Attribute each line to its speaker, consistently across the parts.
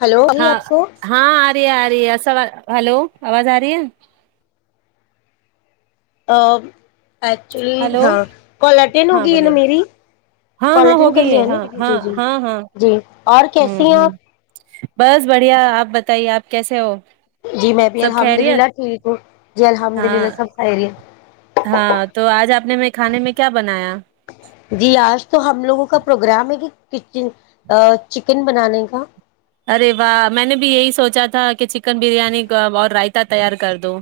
Speaker 1: hello ابھی
Speaker 2: ہاں
Speaker 1: آپ کو
Speaker 2: ہاں آرے آر سا ہلو آواز آ رہی ہے
Speaker 1: ا ایکچولی
Speaker 2: ہلو
Speaker 1: ہاں کوالٹن
Speaker 2: ہاں
Speaker 1: ہوگی ہے نا
Speaker 2: بولیے
Speaker 1: میری
Speaker 2: ہاں ہاں ہو
Speaker 1: کوالٹن کر
Speaker 2: گئی ہے
Speaker 1: لیا نا
Speaker 2: ہاں ہاں
Speaker 1: جی جی
Speaker 2: ہاں ہاں
Speaker 1: جی اور کیسی
Speaker 2: ہوں
Speaker 1: ہیں
Speaker 2: ہوں
Speaker 1: آپ
Speaker 2: بس بڑھیا آپ بتائیے آپ کیسے ہو
Speaker 1: جی میں بھی
Speaker 2: سب
Speaker 1: الحمد للہ
Speaker 2: خیریت
Speaker 1: ٹھیک ہوں جی الحمد
Speaker 2: ہاں
Speaker 1: للہ سب سایری ہے
Speaker 2: ہاں تو آج آپ نے میں کھانے میں کیا بنایا
Speaker 1: جی آج تو ہم لوگوں کا پروگرام ہے کہ کچن چکن بنانے کا
Speaker 2: ارے واہ میں نے بھی یہی سوچا تھا کہ چکن بریانی اور رائتا تیار کر دو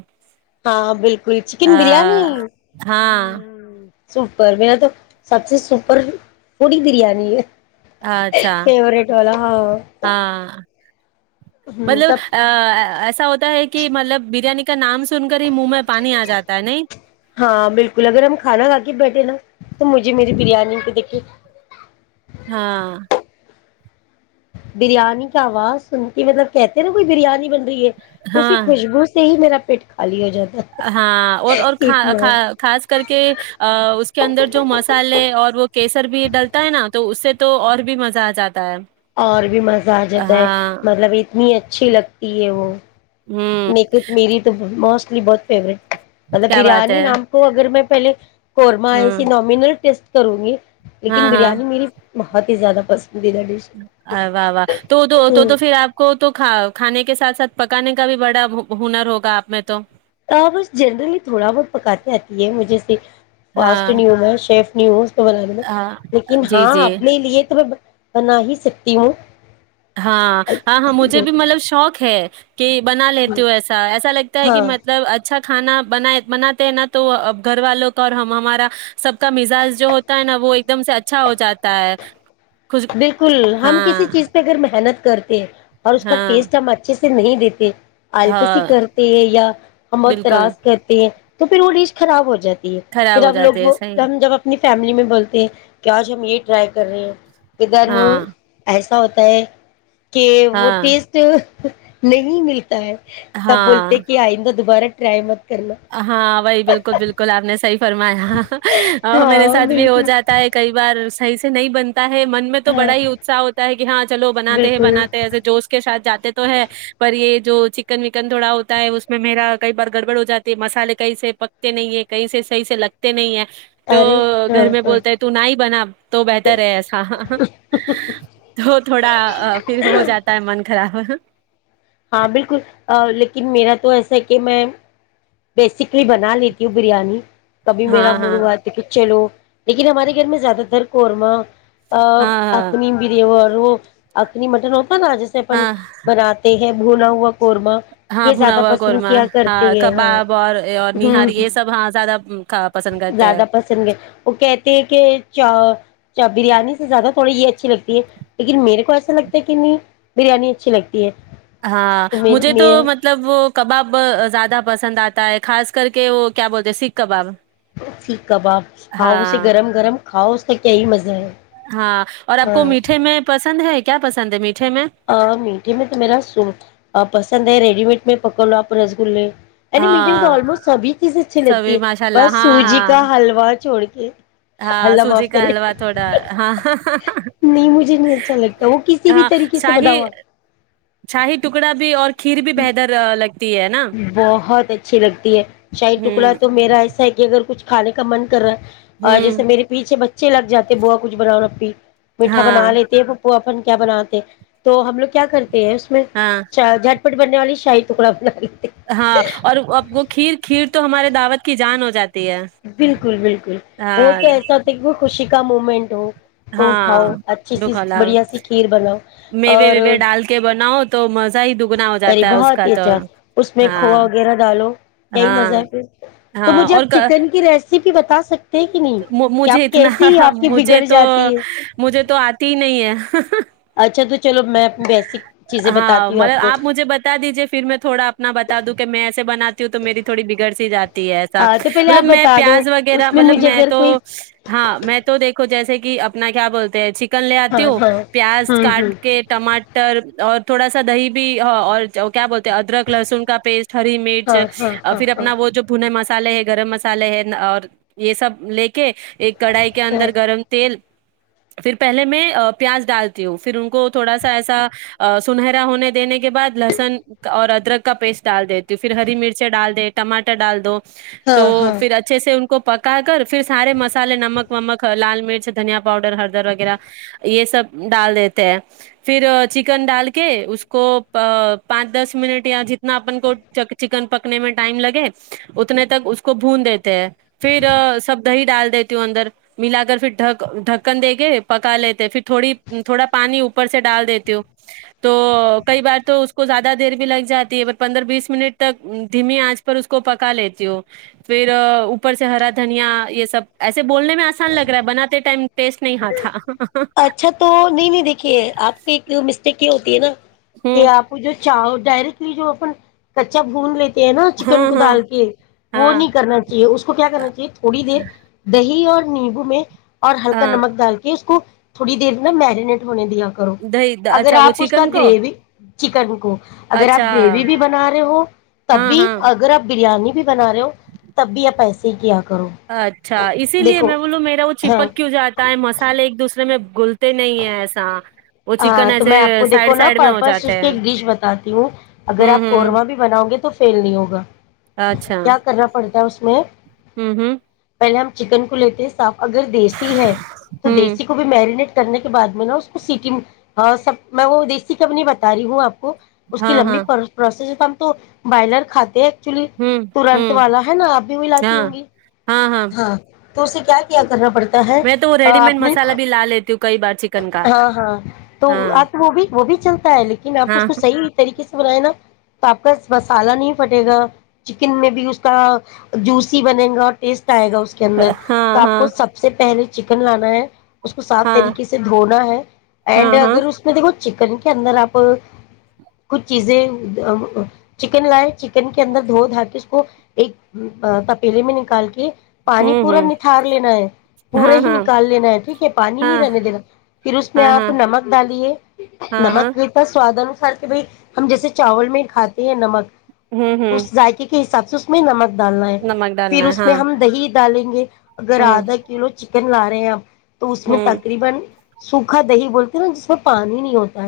Speaker 1: ہاں بالکل چکن بریانی ہ
Speaker 2: ہاں
Speaker 1: سوپر میرا تو سب سے سوپر تھوڑی بریانی ہے
Speaker 2: اچھا
Speaker 1: فیوروریٹ والا ہاں
Speaker 2: ہاں
Speaker 1: ہ
Speaker 2: مطلب
Speaker 1: تب
Speaker 2: ایسا ہوتا ہے کہ مطلب بریانی کا نام سن کر ہی منہ میں پانی آ جاتا ہے نہیں
Speaker 1: ہاں بالکل اگر ہم کھانا کھا کے بیٹھے نا تو مجھے میری بریانی پہ دیکھے
Speaker 2: ہاں
Speaker 1: بریانی کا آواز سن کے مطلب کہتے ہیں نا کوئی بریانی بن رہی ہے ت
Speaker 2: ہاں
Speaker 1: خوشبو سے ہی میرا پٹ کالی ہو جاتا ہے
Speaker 2: ہاں اور اور
Speaker 1: اتنا
Speaker 2: خاص کر کے اس کے اندر جو مسالے اور وہ کیسر بھی ڈلتا ہے نا تو اس سے تو اور بھی مزہ آ جاتا ہے
Speaker 1: اور بھی مزہ آ جاتا ہے
Speaker 2: ہاں
Speaker 1: مطلب اتنی اچ اچھی لگتی ہے وہ
Speaker 2: ہوں
Speaker 1: ن میری تو م اپنی بہت فیوریٹ مطلب
Speaker 2: کیا بات
Speaker 1: بریانی
Speaker 2: ہے
Speaker 1: نام کو اگر میں پہلے قورما ہے اس
Speaker 2: ہوں
Speaker 1: نامنل ٹیسٹ کروں گی لیکن
Speaker 2: ہاں ہاں
Speaker 1: بریانی میری بہت ہی زیادہ پسند
Speaker 2: واہ واہ تو تو
Speaker 1: ہے
Speaker 2: تو تو پھر آپ کو تو کا کھانے کے ساتھ ساتھ پکانے کا بھی بڑا ہنر ہوگا آپ میں تو
Speaker 1: ہ بس جنرلی تھوڑا بہت پکاتی آتی ہے مجھے سے فاسٹ
Speaker 2: ہاں
Speaker 1: نہیںی ہو ہے شف نیوز بنانے میں
Speaker 2: ہاں
Speaker 1: لیکن
Speaker 2: جی
Speaker 1: ہاں
Speaker 2: جی
Speaker 1: اپنے لیے تو میں بنا ہی سکتی ہوں
Speaker 2: ہاں ہاں ہاں مجھے
Speaker 1: بالکل
Speaker 2: بھی مطلب شوق ہے [inaudible] کہ بنا لیتی ہوں ایسا ایسا لگتا ہے کہ
Speaker 1: ہاں
Speaker 2: مطلب اچھا کھانا بن بناتے ہیں نا تو گھر والوں کا اور ہم ہمارا سب کا مزاج جو ہوتا ہے نا وہ ایک دم سے اچھا ہو جاتا ہے خوش
Speaker 1: بالکل ہم کسی
Speaker 2: ہاں
Speaker 1: چیز پہ اگر محنت کرتے اور اس کا
Speaker 2: ہاں
Speaker 1: ٹیسٹ ہم اچھے سے نہیں دیتی اللکسی
Speaker 2: ہاں
Speaker 1: کرتے ہیں یا ہم اور
Speaker 2: بالکل
Speaker 1: ترااز کرتے ہیں تو پھر وہ ڈیش خراب ہو جاتی
Speaker 2: خراب
Speaker 1: پھر
Speaker 2: ہو
Speaker 1: اب لوگ
Speaker 2: جاتے ہے
Speaker 1: وہ
Speaker 2: صحیح
Speaker 1: ہم جب اپنی فیملی میں بولتے ہیں کہ آج ہم یہ ٹرائی کر رہے ہیں کدھر ن
Speaker 2: ہاں
Speaker 1: ای ہوتا ہے کہ وہ
Speaker 2: ہاں
Speaker 1: ٹیسٹ نہیں ملتی تب
Speaker 2: ہاں
Speaker 1: بولتے کہ آئندہ دوبارہ ٹرائی م
Speaker 2: ہاں وہی بالکل بالکل آپ نے صی فرمایا اور میرے
Speaker 1: ہاں
Speaker 2: ساتھ بھی ہو
Speaker 1: بالکل
Speaker 2: جاتا ہے کئی بار صح سے نہیں بنتی ہے من میں تو
Speaker 1: ہاں
Speaker 2: بڑا ہی اتساہ ہوتا ہے کہ ہاں چلو بناتے ہیں
Speaker 1: بالکل
Speaker 2: بناتے ایسے جوش کے سھ جاتے تو ہے پر یہ جو چکن وکن تھوڑا ہوتا ہے اس میں میرا کئی بار گڑبڑ ہو جاتا ہے مسالے کہیں سے پکتے نہیں ہے کہیں سے صحیح سے لگتے نہیں ہے تو
Speaker 1: ارے ہاں
Speaker 2: گھر میں
Speaker 1: ہاں
Speaker 2: بولتے ہیں تو نہ ہی بنا تو بہتر ہے ایسا تو تھوڑا پھر ہو جاتا ہے من کا [unintelligible]
Speaker 1: ہاں بالکل لیکن میرا تو ایسا ہے کہ میں بیسکلی بنا لیتی ہوں بریانی کبھی میرا
Speaker 2: ہاں
Speaker 1: مڑ
Speaker 2: ہاں
Speaker 1: ہوا تو پچھے لوگ لیکن ہمارے گھر میں زیادہ تر قورمہ ا
Speaker 2: ہاں ہاں
Speaker 1: اخنی بریور وہ آکھنی مٹر ہو رجی سے اپن
Speaker 2: ہاں
Speaker 1: بناتے [unintelligible] قورما
Speaker 2: ہاں
Speaker 1: یہ
Speaker 2: بھنا
Speaker 1: زیادہ
Speaker 2: ہوا
Speaker 1: پسند
Speaker 2: قورمہ
Speaker 1: کیا کرتے ہیں ہاں
Speaker 2: کباب اور اور
Speaker 1: ہ
Speaker 2: نہاری
Speaker 1: ہ
Speaker 2: یہ سب ہاں زیادہ کھا- پسند کرتے ہیں
Speaker 1: زیادہ پسند ہے وہ کہتے ہیں کہ چ بریانی سے زیادہ تھوڑی یہ اچھی لگتی ہے لیکن میرے کو ایسا لگتا ہے کہ نہیں بریانی اچھی لگتی ہے
Speaker 2: ہاں
Speaker 1: میرے
Speaker 2: مجھے تو
Speaker 1: میرے
Speaker 2: مطلب وہ کباب زیادہ پسند آتے ہے خاص کر کے وہ کیا بولتے ہیں سکھ کباب
Speaker 1: ٹھیک ہے با ہاؤ اسے
Speaker 2: ہاں
Speaker 1: گرم گرم کاؤ
Speaker 2: ہاں اور آپ کو
Speaker 1: ہاں
Speaker 2: میٹھے میں پسند ہے کیا پسند ہے میرے
Speaker 1: میٹھے میں تو میرا س پسند ہے ریڈی مڈ میں پک لو اپپنےس گے نی میٹے میں تو
Speaker 2: ہاں
Speaker 1: آلموسٹ سبھی چیزیں اچھی لگتی
Speaker 2: سبھی
Speaker 1: ہے
Speaker 2: ماشاء اللہ
Speaker 1: بس
Speaker 2: ہاں
Speaker 1: سوجی
Speaker 2: ہاں
Speaker 1: کا حلوا چھوڑ کے [unintelligible]
Speaker 2: ہاں
Speaker 1: اللہ
Speaker 2: سوجی
Speaker 1: معاف
Speaker 2: کا
Speaker 1: کرے
Speaker 2: حلوا تھوڑا ہاں
Speaker 1: نہیں مجھے نہیں اچھا لگتا وہ کسی بھی
Speaker 2: ہاں
Speaker 1: طریقے سے
Speaker 2: شاہی
Speaker 1: بناؤ آپ
Speaker 2: شاہی ٹکڑا بھی اور کھیر بھی بہتر لگتی ہے نا
Speaker 1: بہت اچھی لگتی ہے شاہید ٹکڑا
Speaker 2: ہوں
Speaker 1: تو میرا ایسا ہے کہ اگر کچھ کھانے کا من کر رہا ہے اور
Speaker 2: ہوں
Speaker 1: جیسے میرے پیچھے بچے اچھے لگ جاتے بو کچ بناور ا اپ بھی میٹھا بنا
Speaker 2: ہاں
Speaker 1: لیتے وہ اپن کیا بناتے تو ہم لوگ کیا کرتے اس میں
Speaker 2: ہاں
Speaker 1: جھٹ پٹ بننے والی شاہی ٹکڑا پ
Speaker 2: ہاں اور اب وہ کھیر کھیر تو ہمارے دعوت کی جان ہو جاتی ہے
Speaker 1: بالکل بالکل وہ
Speaker 2: ہاں
Speaker 1: تو ایسا ہوتا کہ وہ خوشی کا مومنٹ ہو تو اٹھاؤ
Speaker 2: ہاں
Speaker 1: اچھی سی
Speaker 2: دکھ ل
Speaker 1: بڑھیا سی کھیر بناؤ
Speaker 2: میوے
Speaker 1: اور
Speaker 2: ویوے ڈال کے بناؤ تو مزہ ہی دگنا ہو
Speaker 1: ارے
Speaker 2: جاتا ہے اس
Speaker 1: بہت
Speaker 2: کا
Speaker 1: ہی
Speaker 2: تو
Speaker 1: اچھا اس میں
Speaker 2: ہاں
Speaker 1: کھووا وغیرہ ڈالو یہی
Speaker 2: ہاں
Speaker 1: مزہ ہے پھر تو
Speaker 2: ہاں
Speaker 1: مجھے
Speaker 2: اور
Speaker 1: آپ چکن کی ریس ک بھی بتا سکتے ہیں کہ نہیں کہ
Speaker 2: مجھے
Speaker 1: آپ
Speaker 2: اتنا
Speaker 1: کیسی آپ کی
Speaker 2: مجھے
Speaker 1: بگڑ
Speaker 2: تو
Speaker 1: جاتی ہے
Speaker 2: مجھے تو آتی ہی نہیں ہے
Speaker 1: اچھا کچھ
Speaker 2: ہاں مطلب آپ مجھے بتا دیجیے پھر میں تھوڑا اپنا بتا دوں کہ میں ایسے بنااتا تو میری تھوڑی بگڑ سی جی ایسا
Speaker 1: ہاں تو پہلے آپ
Speaker 2: مطلب میں
Speaker 1: بتا دو
Speaker 2: پیاز وغیرہ
Speaker 1: اس
Speaker 2: مطلب
Speaker 1: مجھے
Speaker 2: میں
Speaker 1: اگر
Speaker 2: تو
Speaker 1: کوئی
Speaker 2: ہاں میں تو دیکھ کو جیسے کہ اپنا کیا بولتے ہیں چ کر لے آتی
Speaker 1: ہاں
Speaker 2: ہو
Speaker 1: ہاں
Speaker 2: پیاز
Speaker 1: ہوں ہوں
Speaker 2: کاٹ ٹماٹر اور تھوڑا سا دہی بھی ہ اور کیا ب ادرک لہسن کا پیسٹ ہری مرچ
Speaker 1: ہاں ہاں
Speaker 2: اور
Speaker 1: ہاں
Speaker 2: پھر
Speaker 1: ہاں
Speaker 2: اپنا وہ جو بھنے ماس مسالے ہے گرم مسالے ہے اور یہ سب لے کے ایک کڑھائی کے
Speaker 1: ہاں
Speaker 2: اندر گرم تیل پھر پہلے میں پیاز ڈالتی ہوں پھر ان کو تھوڑا سا ایسا سنہرا ہونے دینے کے کے بعد لہسن اور اد ادرک کا پیسٹ ڈال دیتی ہ پھر ہری مرچ ڈال دے ٹماٹر ڈال دو تو
Speaker 1: ہاں ہاں
Speaker 2: پھر اچھے سے ان کو کو پکا کر پھر سارے مسالے نمک ومک لال مرچ دھنیا پاؤڈر ہردر وغیرہ یہ سب ڈال دیتے ہیں پھر چکن ڈال کے اس کو پانچ دس منٹ یا جتنا اپن کو چکن پکنے میں ٹائم لگے اتنے تک اس کو بھون دیتے پھر سب دہی ڈال دیتے اندر ملا کر پھر ڈ ڈھکن دے کے پکا لیتے پھر تھوڑی تھوڑا پانی اوپر اوپر سے ڈال دیتی ہوں تو کئی بار تو اس اس کو زیادہ دیر بھی لگ جاتی ہے پندرہ بیس منٹ تک دھیمی آنچ پر اس کو پکا لیتی ہو پھر اوپر سے ہرا دھنیا یہ سب ایسے بولنے میں آسان لگ رہا ہے بناتے ٹائم ٹیسٹ نہیں ہ تھا
Speaker 1: کہ آپ کے کیوں مسٹیک ہوتی ہے نا کہ
Speaker 2: ہوں
Speaker 1: آپ ڈائرٹلی جو اپ کچا بھون لی ہے نا چکن
Speaker 2: ہاں
Speaker 1: کو
Speaker 2: ہاں
Speaker 1: ڈال کے وہ
Speaker 2: ہاں
Speaker 1: نہیں کرنا چاہیے اس کو کیا کرنا چاہیے تھوڑی دیر دہی ج اور نیمبو میں اور ہلکا
Speaker 2: ہاں
Speaker 1: نمک ڈال کے اس کو تھوڑ دیر ن میرینیٹ ہو نے دیا کرو
Speaker 2: دہی
Speaker 1: اگر
Speaker 2: اچھا وہ
Speaker 1: آپ اس کا
Speaker 2: چکن کو
Speaker 1: گریوی چکن کو اگر
Speaker 2: اچھا
Speaker 1: آپ گریوی بھی بنا رہے ہو تب
Speaker 2: ہاں
Speaker 1: بھی
Speaker 2: ہاں
Speaker 1: اگر آپ بریانی بھی بنا رہے ہو تب بھی آ اییسے سیکھیا
Speaker 2: اچھا اسی لیے میں بولوں میرا وہ
Speaker 1: ہاں
Speaker 2: چپک کیوں جاتا ہے مسالے ایک دوسرے میں گول
Speaker 1: ہاں تو
Speaker 2: ایسے
Speaker 1: میں آپ کو دیکھو
Speaker 2: سائڈ
Speaker 1: نا
Speaker 2: سائڈ میں ہو
Speaker 1: پرپس
Speaker 2: جاتے
Speaker 1: اس کی
Speaker 2: ہیں
Speaker 1: ایک ڈش بتاتی ہوں اگر
Speaker 2: ہوں
Speaker 1: آپ
Speaker 2: ہوں
Speaker 1: قورمہ بھی بناؤ گے تو فیل نہیں ہوگا
Speaker 2: اچھا
Speaker 1: کیا کرنا پڑتا ہے اس کو میں
Speaker 2: ہوں ہوں
Speaker 1: پہلے ہم چکن کو لیتے اگر دیسی ہے تو
Speaker 2: ہوں
Speaker 1: دیسی کو بھی میرینیٹ کرنے کے بعد میں نا اس کو سیٹی سب میں وہ دیسی کبنی بتا رہی ہوں آپ کو کو اس کی
Speaker 2: ہاں
Speaker 1: لمبی
Speaker 2: ہاں
Speaker 1: پروسیس پ تو بائلر کاتے ایکچولی
Speaker 2: ہوں
Speaker 1: ترنت
Speaker 2: ہوں
Speaker 1: والا ہے نا آپ بھی ملاتی
Speaker 2: ہاں
Speaker 1: ہوں گی ہاں تو اسے کیا کیا کرنا پڑتا ہے
Speaker 2: میں تو وہ ریڈی میڈ
Speaker 1: آپ نے
Speaker 2: مسالہ بھی لا لیتی ہوں کئی بار چکن کا
Speaker 1: ہاں ہاں تو
Speaker 2: ہاں
Speaker 1: آپ وہ بھی وہ بھی چل ہے لیکن آپ اس
Speaker 2: ہاں
Speaker 1: کو صحیح طریقے سے بنائے نا تو آپ کا مسالہ نہیں پھٹے گا چکن میں بھی اس کا جوسی بنے گا اور ٹیسٹ آئے گا اس کے اندر تو
Speaker 2: ہاں
Speaker 1: آپ کو
Speaker 2: ہاں
Speaker 1: سب سے پہلے چکن لانا ہے اس کو صف
Speaker 2: ہاں
Speaker 1: طریقے سے دھونا ہے اینڈ
Speaker 2: ہاں ہاں
Speaker 1: اگر اس میں دیکھو چکن کے اندر آپ کچھ چیزیں چکن لائے چکن کے اندر دھو دھا کے اس کو ایک تپیلے میں نکال کے پانی
Speaker 2: ہوں
Speaker 1: پورا
Speaker 2: ہوں
Speaker 1: نتار لینا ہے پورا
Speaker 2: ہاں
Speaker 1: ہی
Speaker 2: ہاں
Speaker 1: نکال لینا ہے ٹھیک ہے پانی نہیں
Speaker 2: ہاں
Speaker 1: رہنے دینا پھر اس میں
Speaker 2: ہاں
Speaker 1: آپ
Speaker 2: ہاں
Speaker 1: نمک ڈالیے
Speaker 2: ہاں ہاں
Speaker 1: نمکتا سار کہ بھائی ہم جیسے چاول میں ہی کھاتے یہ نمک
Speaker 2: ہوں ہوں
Speaker 1: اس ذائقے کے [unintelligible] میں نمک ڈالنا ہے
Speaker 2: نمک ڈالنا
Speaker 1: پھر
Speaker 2: ہے
Speaker 1: اس میں
Speaker 2: ہاں
Speaker 1: ہم دہی ڈالیں [unintelligible] اگر
Speaker 2: ہوں
Speaker 1: آدھا کلو چ کن لا رہے ہیں آپ تو اس میں
Speaker 2: ہوں
Speaker 1: تقریبا سوکھا دہی بولتی نا جس سے پانی نہیں ہوتا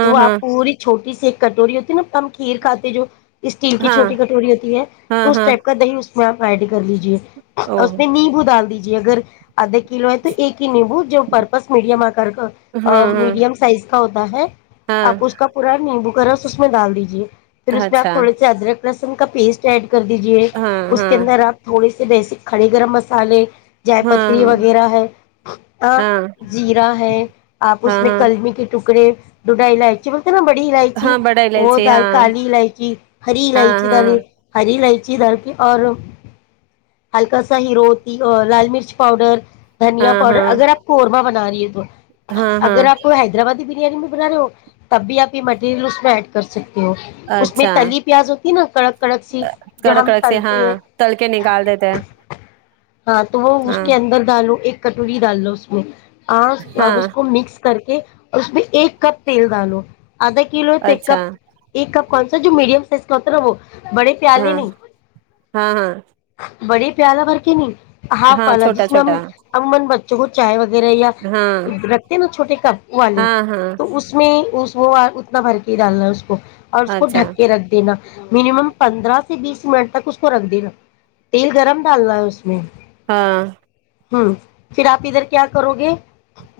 Speaker 1: تو وہ آپ
Speaker 2: ہاں
Speaker 1: پوری چھوٹی سی ایک کٹوری ہوتی ہے نا ہم کھیر کاتے جو اسٹیل کی
Speaker 2: ہاں
Speaker 1: چھوٹی کٹوری ہوتی ہے
Speaker 2: ہاں
Speaker 1: تو اس
Speaker 2: ہاں
Speaker 1: ٹائپ کا دہی [unintelligible] کر لیجیے اس
Speaker 2: اوہ
Speaker 1: میں نیبو ڈال دیجیے ج اگر آدھا کلو ہے تو ایک ہی نیبو ج میڈیم آ کر
Speaker 2: ہاں
Speaker 1: میڈیم سائز [unintelligible]
Speaker 2: ہاں
Speaker 1: آپ اس کا پور نیبو ں بک رس اس میں ڈال دیجیے پھر
Speaker 2: ہاں
Speaker 1: اس میں آ
Speaker 2: اچھا
Speaker 1: تھوڑ س سے ادرک لہسن کا پیسٹ ایڈ کر دیجیے
Speaker 2: ہاں
Speaker 1: اس
Speaker 2: ہاں
Speaker 1: کے اندر آپ تھوڑے بیسک کھڑے گرم مصالے جائے پتھری
Speaker 2: ہاں
Speaker 1: وغیرہ ہے ا
Speaker 2: ہاں
Speaker 1: زیرا ہے آپ اس
Speaker 2: ہاں
Speaker 1: میں
Speaker 2: ہاں
Speaker 1: کلمی کے ٹکڑے ڈڈائی لائچ نا بڑی الائچی
Speaker 2: ہاں بڑا
Speaker 1: وہ
Speaker 2: الائچی
Speaker 1: دال
Speaker 2: ہاں
Speaker 1: کالی الائچی ہری
Speaker 2: ہاں
Speaker 1: الائچی
Speaker 2: ہاں
Speaker 1: دالی ہری الائچی دھر کی اور ہلکا سا ہیرو ہوتی اور لال مرچ پاؤڈر دھنیا
Speaker 2: ہاں
Speaker 1: پاؤڈر
Speaker 2: ہاں
Speaker 1: اگر آپ ا بنا رہی ہے تو
Speaker 2: ہاں
Speaker 1: اگر
Speaker 2: ہاں
Speaker 1: آپ حیدرآبادی ب رہے ہو تب بھی آپ یہ مٹیریل اس میں ایڈ کر سکتے اس میں
Speaker 2: اچھا
Speaker 1: تلی پیاز ہوتی نا کڑک کڑک سی جو
Speaker 2: کڑک
Speaker 1: ہم
Speaker 2: کڑک سے ہاں
Speaker 1: تلتے ہیں
Speaker 2: تل کے نکال دیتے ہیں
Speaker 1: ہاں تو وہ اس
Speaker 2: ہاں
Speaker 1: کے اندر ڈالو ایک کٹوی ڈال لو ایک اہ اب
Speaker 2: ہاں
Speaker 1: اس کو مکس کر کے اور اس میں ایک کپ تیل ڈالو ادھ کلو
Speaker 2: اچھا
Speaker 1: تیکپ ایکپ کون سا جو میڈیم سائز کلتر ہو وہ بڑے
Speaker 2: ہاں
Speaker 1: پیاالے ن
Speaker 2: ہاں ہاں
Speaker 1: بڑے پیاار کر کے نہیں ہاں فل
Speaker 2: چھوٹا
Speaker 1: جس میں
Speaker 2: چھوٹا
Speaker 1: ہم ان ب چاہے وہ یا
Speaker 2: ہاں
Speaker 1: رکھتے نا چھوٹے کپ والے
Speaker 2: ہاں ہاں
Speaker 1: تو اس میں اس وہ اتنا بھر کے ہی ڈالنا ہے اس اور اس کو
Speaker 2: اچھا
Speaker 1: ڈھک کے رکھ دینا مینمم پندرہ سے بیس منٹ تک اس کو رکھ دینا تیل گرم ڈالناا ہے اس میں
Speaker 2: ہاں
Speaker 1: ہاں پھر آپ ادھر کیا کرو گے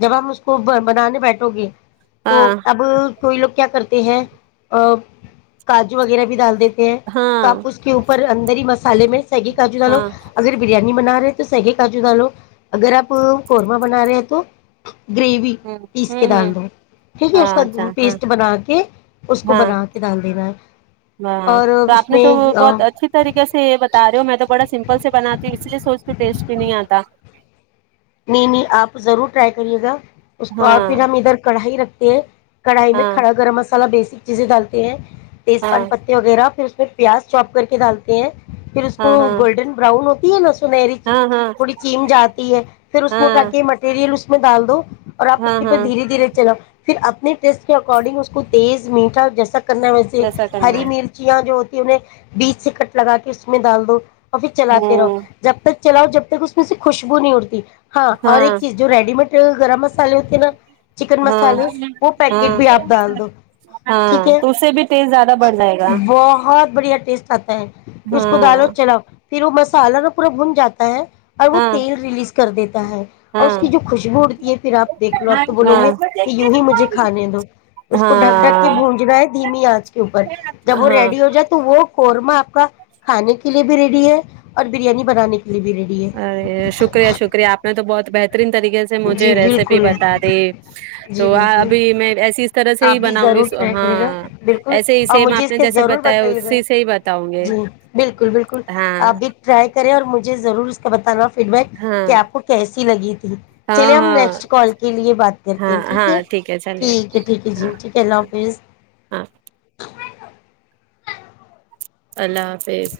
Speaker 1: جب ہم اس کو بنانے بیٹھو گے تو
Speaker 2: ہاں
Speaker 1: اب تھئی لوگ کیا کرتے ہیں ا کاجو وغیرہ بھی ڈال دیتے ہیں تو
Speaker 2: ہاں
Speaker 1: آپ اس کے اوپر اندر ہی مسالے میں سیگی کاجو ڈالو
Speaker 2: ہاں
Speaker 1: اگر بریانی بنا رہے تو س کاجو ڈالو اگر آپ قورما بنا رہے ہیں تو گریوی
Speaker 2: ہ
Speaker 1: پیس کے
Speaker 2: ہ
Speaker 1: ڈال دو ٹھیک ہے اس کا
Speaker 2: ہاں اچھا ہاں
Speaker 1: پیسٹ بنا کے اس کو
Speaker 2: ہاں
Speaker 1: بنا کے ڈال دینا ہے
Speaker 2: ہاں
Speaker 1: اور
Speaker 2: تو
Speaker 1: اس
Speaker 2: آپ نے تو
Speaker 1: میں
Speaker 2: بہت اچھی طریقے سے یہ بتا رہے ہو میں تو بڑا سمپل سے بناتی ہوں اس لیے سوچتی ٹیسٹ بھی نہیں آتا
Speaker 1: نہیں نہیں آپ ضرور ٹرائی کریے گا اس کو اور پھر
Speaker 2: ہاں
Speaker 1: ہم ادھر کڑھائی رکھتے ایک کڑائی میں
Speaker 2: ہاں
Speaker 1: کڑا گرم مسالا ب بیسک چیزیں ڈالتی ہیں تیز پان
Speaker 2: ہاں
Speaker 1: پتے وغیرہ پھر پ پیاز چوپ کر کے ڈالتے ہیں پھر اس کو
Speaker 2: ہاں ہاں
Speaker 1: گولڈن براؤن ہوتی ہے نا سنہری چ
Speaker 2: ہاں ہاں
Speaker 1: تھوڑی چیم جاتی ہے اس میںٹھک
Speaker 2: ہاں
Speaker 1: کے مٹیریل اس میں ڈال دو اور آپ اس
Speaker 2: ہاں
Speaker 1: کے پ
Speaker 2: ہاں
Speaker 1: دھیرے دھیرے چلاؤ پھر آپ اپنے ٹیسٹ کے اکارڈنگ اس کو تیز میٹا جیسا کرنا ویسے
Speaker 2: جیسا کرنا
Speaker 1: ہری
Speaker 2: ہے
Speaker 1: مرچیاں جو انہیں بیچ سے کٹ لگا کے اس میں ڈال دو آفس چلاتے رہو
Speaker 2: ہوں
Speaker 1: جب تک چلاؤ جب تک اس میں سے خوشبو نہیں اٹتی ہاں اور ایک چیز جو ریڈی میڈ گرم مسالے ہوتے نا چکن
Speaker 2: ہاں
Speaker 1: مسالے وہ پیکٹ
Speaker 2: ہاں
Speaker 1: بھی آپ ڈال دو ٹھیک
Speaker 2: ہاں
Speaker 1: ہے
Speaker 2: تو اس سے بھی ٹیسٹ زیادہ بڑھ جائے گا
Speaker 1: بہت بڑھیا ٹیسٹ آتا ہے اس کو دالو
Speaker 2: ہاں
Speaker 1: چلا پھر وہ مسالہ نا پورا بھن جاتا ہے اور وہ
Speaker 2: ہاں
Speaker 1: تیل ریلیز کر دیتے اور اس
Speaker 2: ہاں
Speaker 1: کی جو خوشبو اڑتی ہے پھر آپ دیکھ لو اب تو بولو
Speaker 2: ہاں
Speaker 1: گے کہ یوں ہی مجھے کھانے دو اس کو ڈھک ڈھک کے
Speaker 2: ہاں
Speaker 1: بونجنا ہے دھیمی آنچ کے اوپر جب وہ
Speaker 2: ہاں
Speaker 1: ریڈی ہو جائے تو وہ قورمہ آپ کا کھانے کا قلیےبی ریڈی ہے اور بریانی بنانے کی
Speaker 2: ارے شکریہ شکریہ میں تو بہت بہترین طریقے سے
Speaker 1: جی
Speaker 2: مجھے ریسیپی
Speaker 1: بالکل
Speaker 2: بتا دی
Speaker 1: جی
Speaker 2: تو
Speaker 1: بالکل
Speaker 2: ابھی میں ایسی اس طرح سے
Speaker 1: آپ
Speaker 2: ہی
Speaker 1: بھی
Speaker 2: بناؤں گی
Speaker 1: ضرور ٹرائی کرے گا
Speaker 2: ہاں
Speaker 1: بالکل
Speaker 2: ایسے ہی
Speaker 1: اور
Speaker 2: سیم
Speaker 1: مجھے
Speaker 2: آپ
Speaker 1: اس
Speaker 2: نے
Speaker 1: کے
Speaker 2: جیسے
Speaker 1: ضرور
Speaker 2: بتایا
Speaker 1: بتائیے گا
Speaker 2: اسی سے ہی بتاؤں گی
Speaker 1: جی بالکل بالکل
Speaker 2: ہاں
Speaker 1: آپ بھی ٹرائی اور مجھے ضرور اس کا بتانا فیڈ بیک
Speaker 2: ہاں
Speaker 1: کیا آپ کیسی لگی تھی چلے
Speaker 2: ہاں
Speaker 1: ہم
Speaker 2: ہاں
Speaker 1: نیکسٹ کال کے لیے بات کرتے ہیں
Speaker 2: ہاں
Speaker 1: ٹھیک
Speaker 2: ہاں
Speaker 1: ہے
Speaker 2: چلیے
Speaker 1: ٹھیک ہے ٹھیک ہے
Speaker 2: ہاں
Speaker 1: جی ٹھیک ہے اللہ
Speaker 2: ہاں
Speaker 1: حافظ
Speaker 2: اللہ حافظ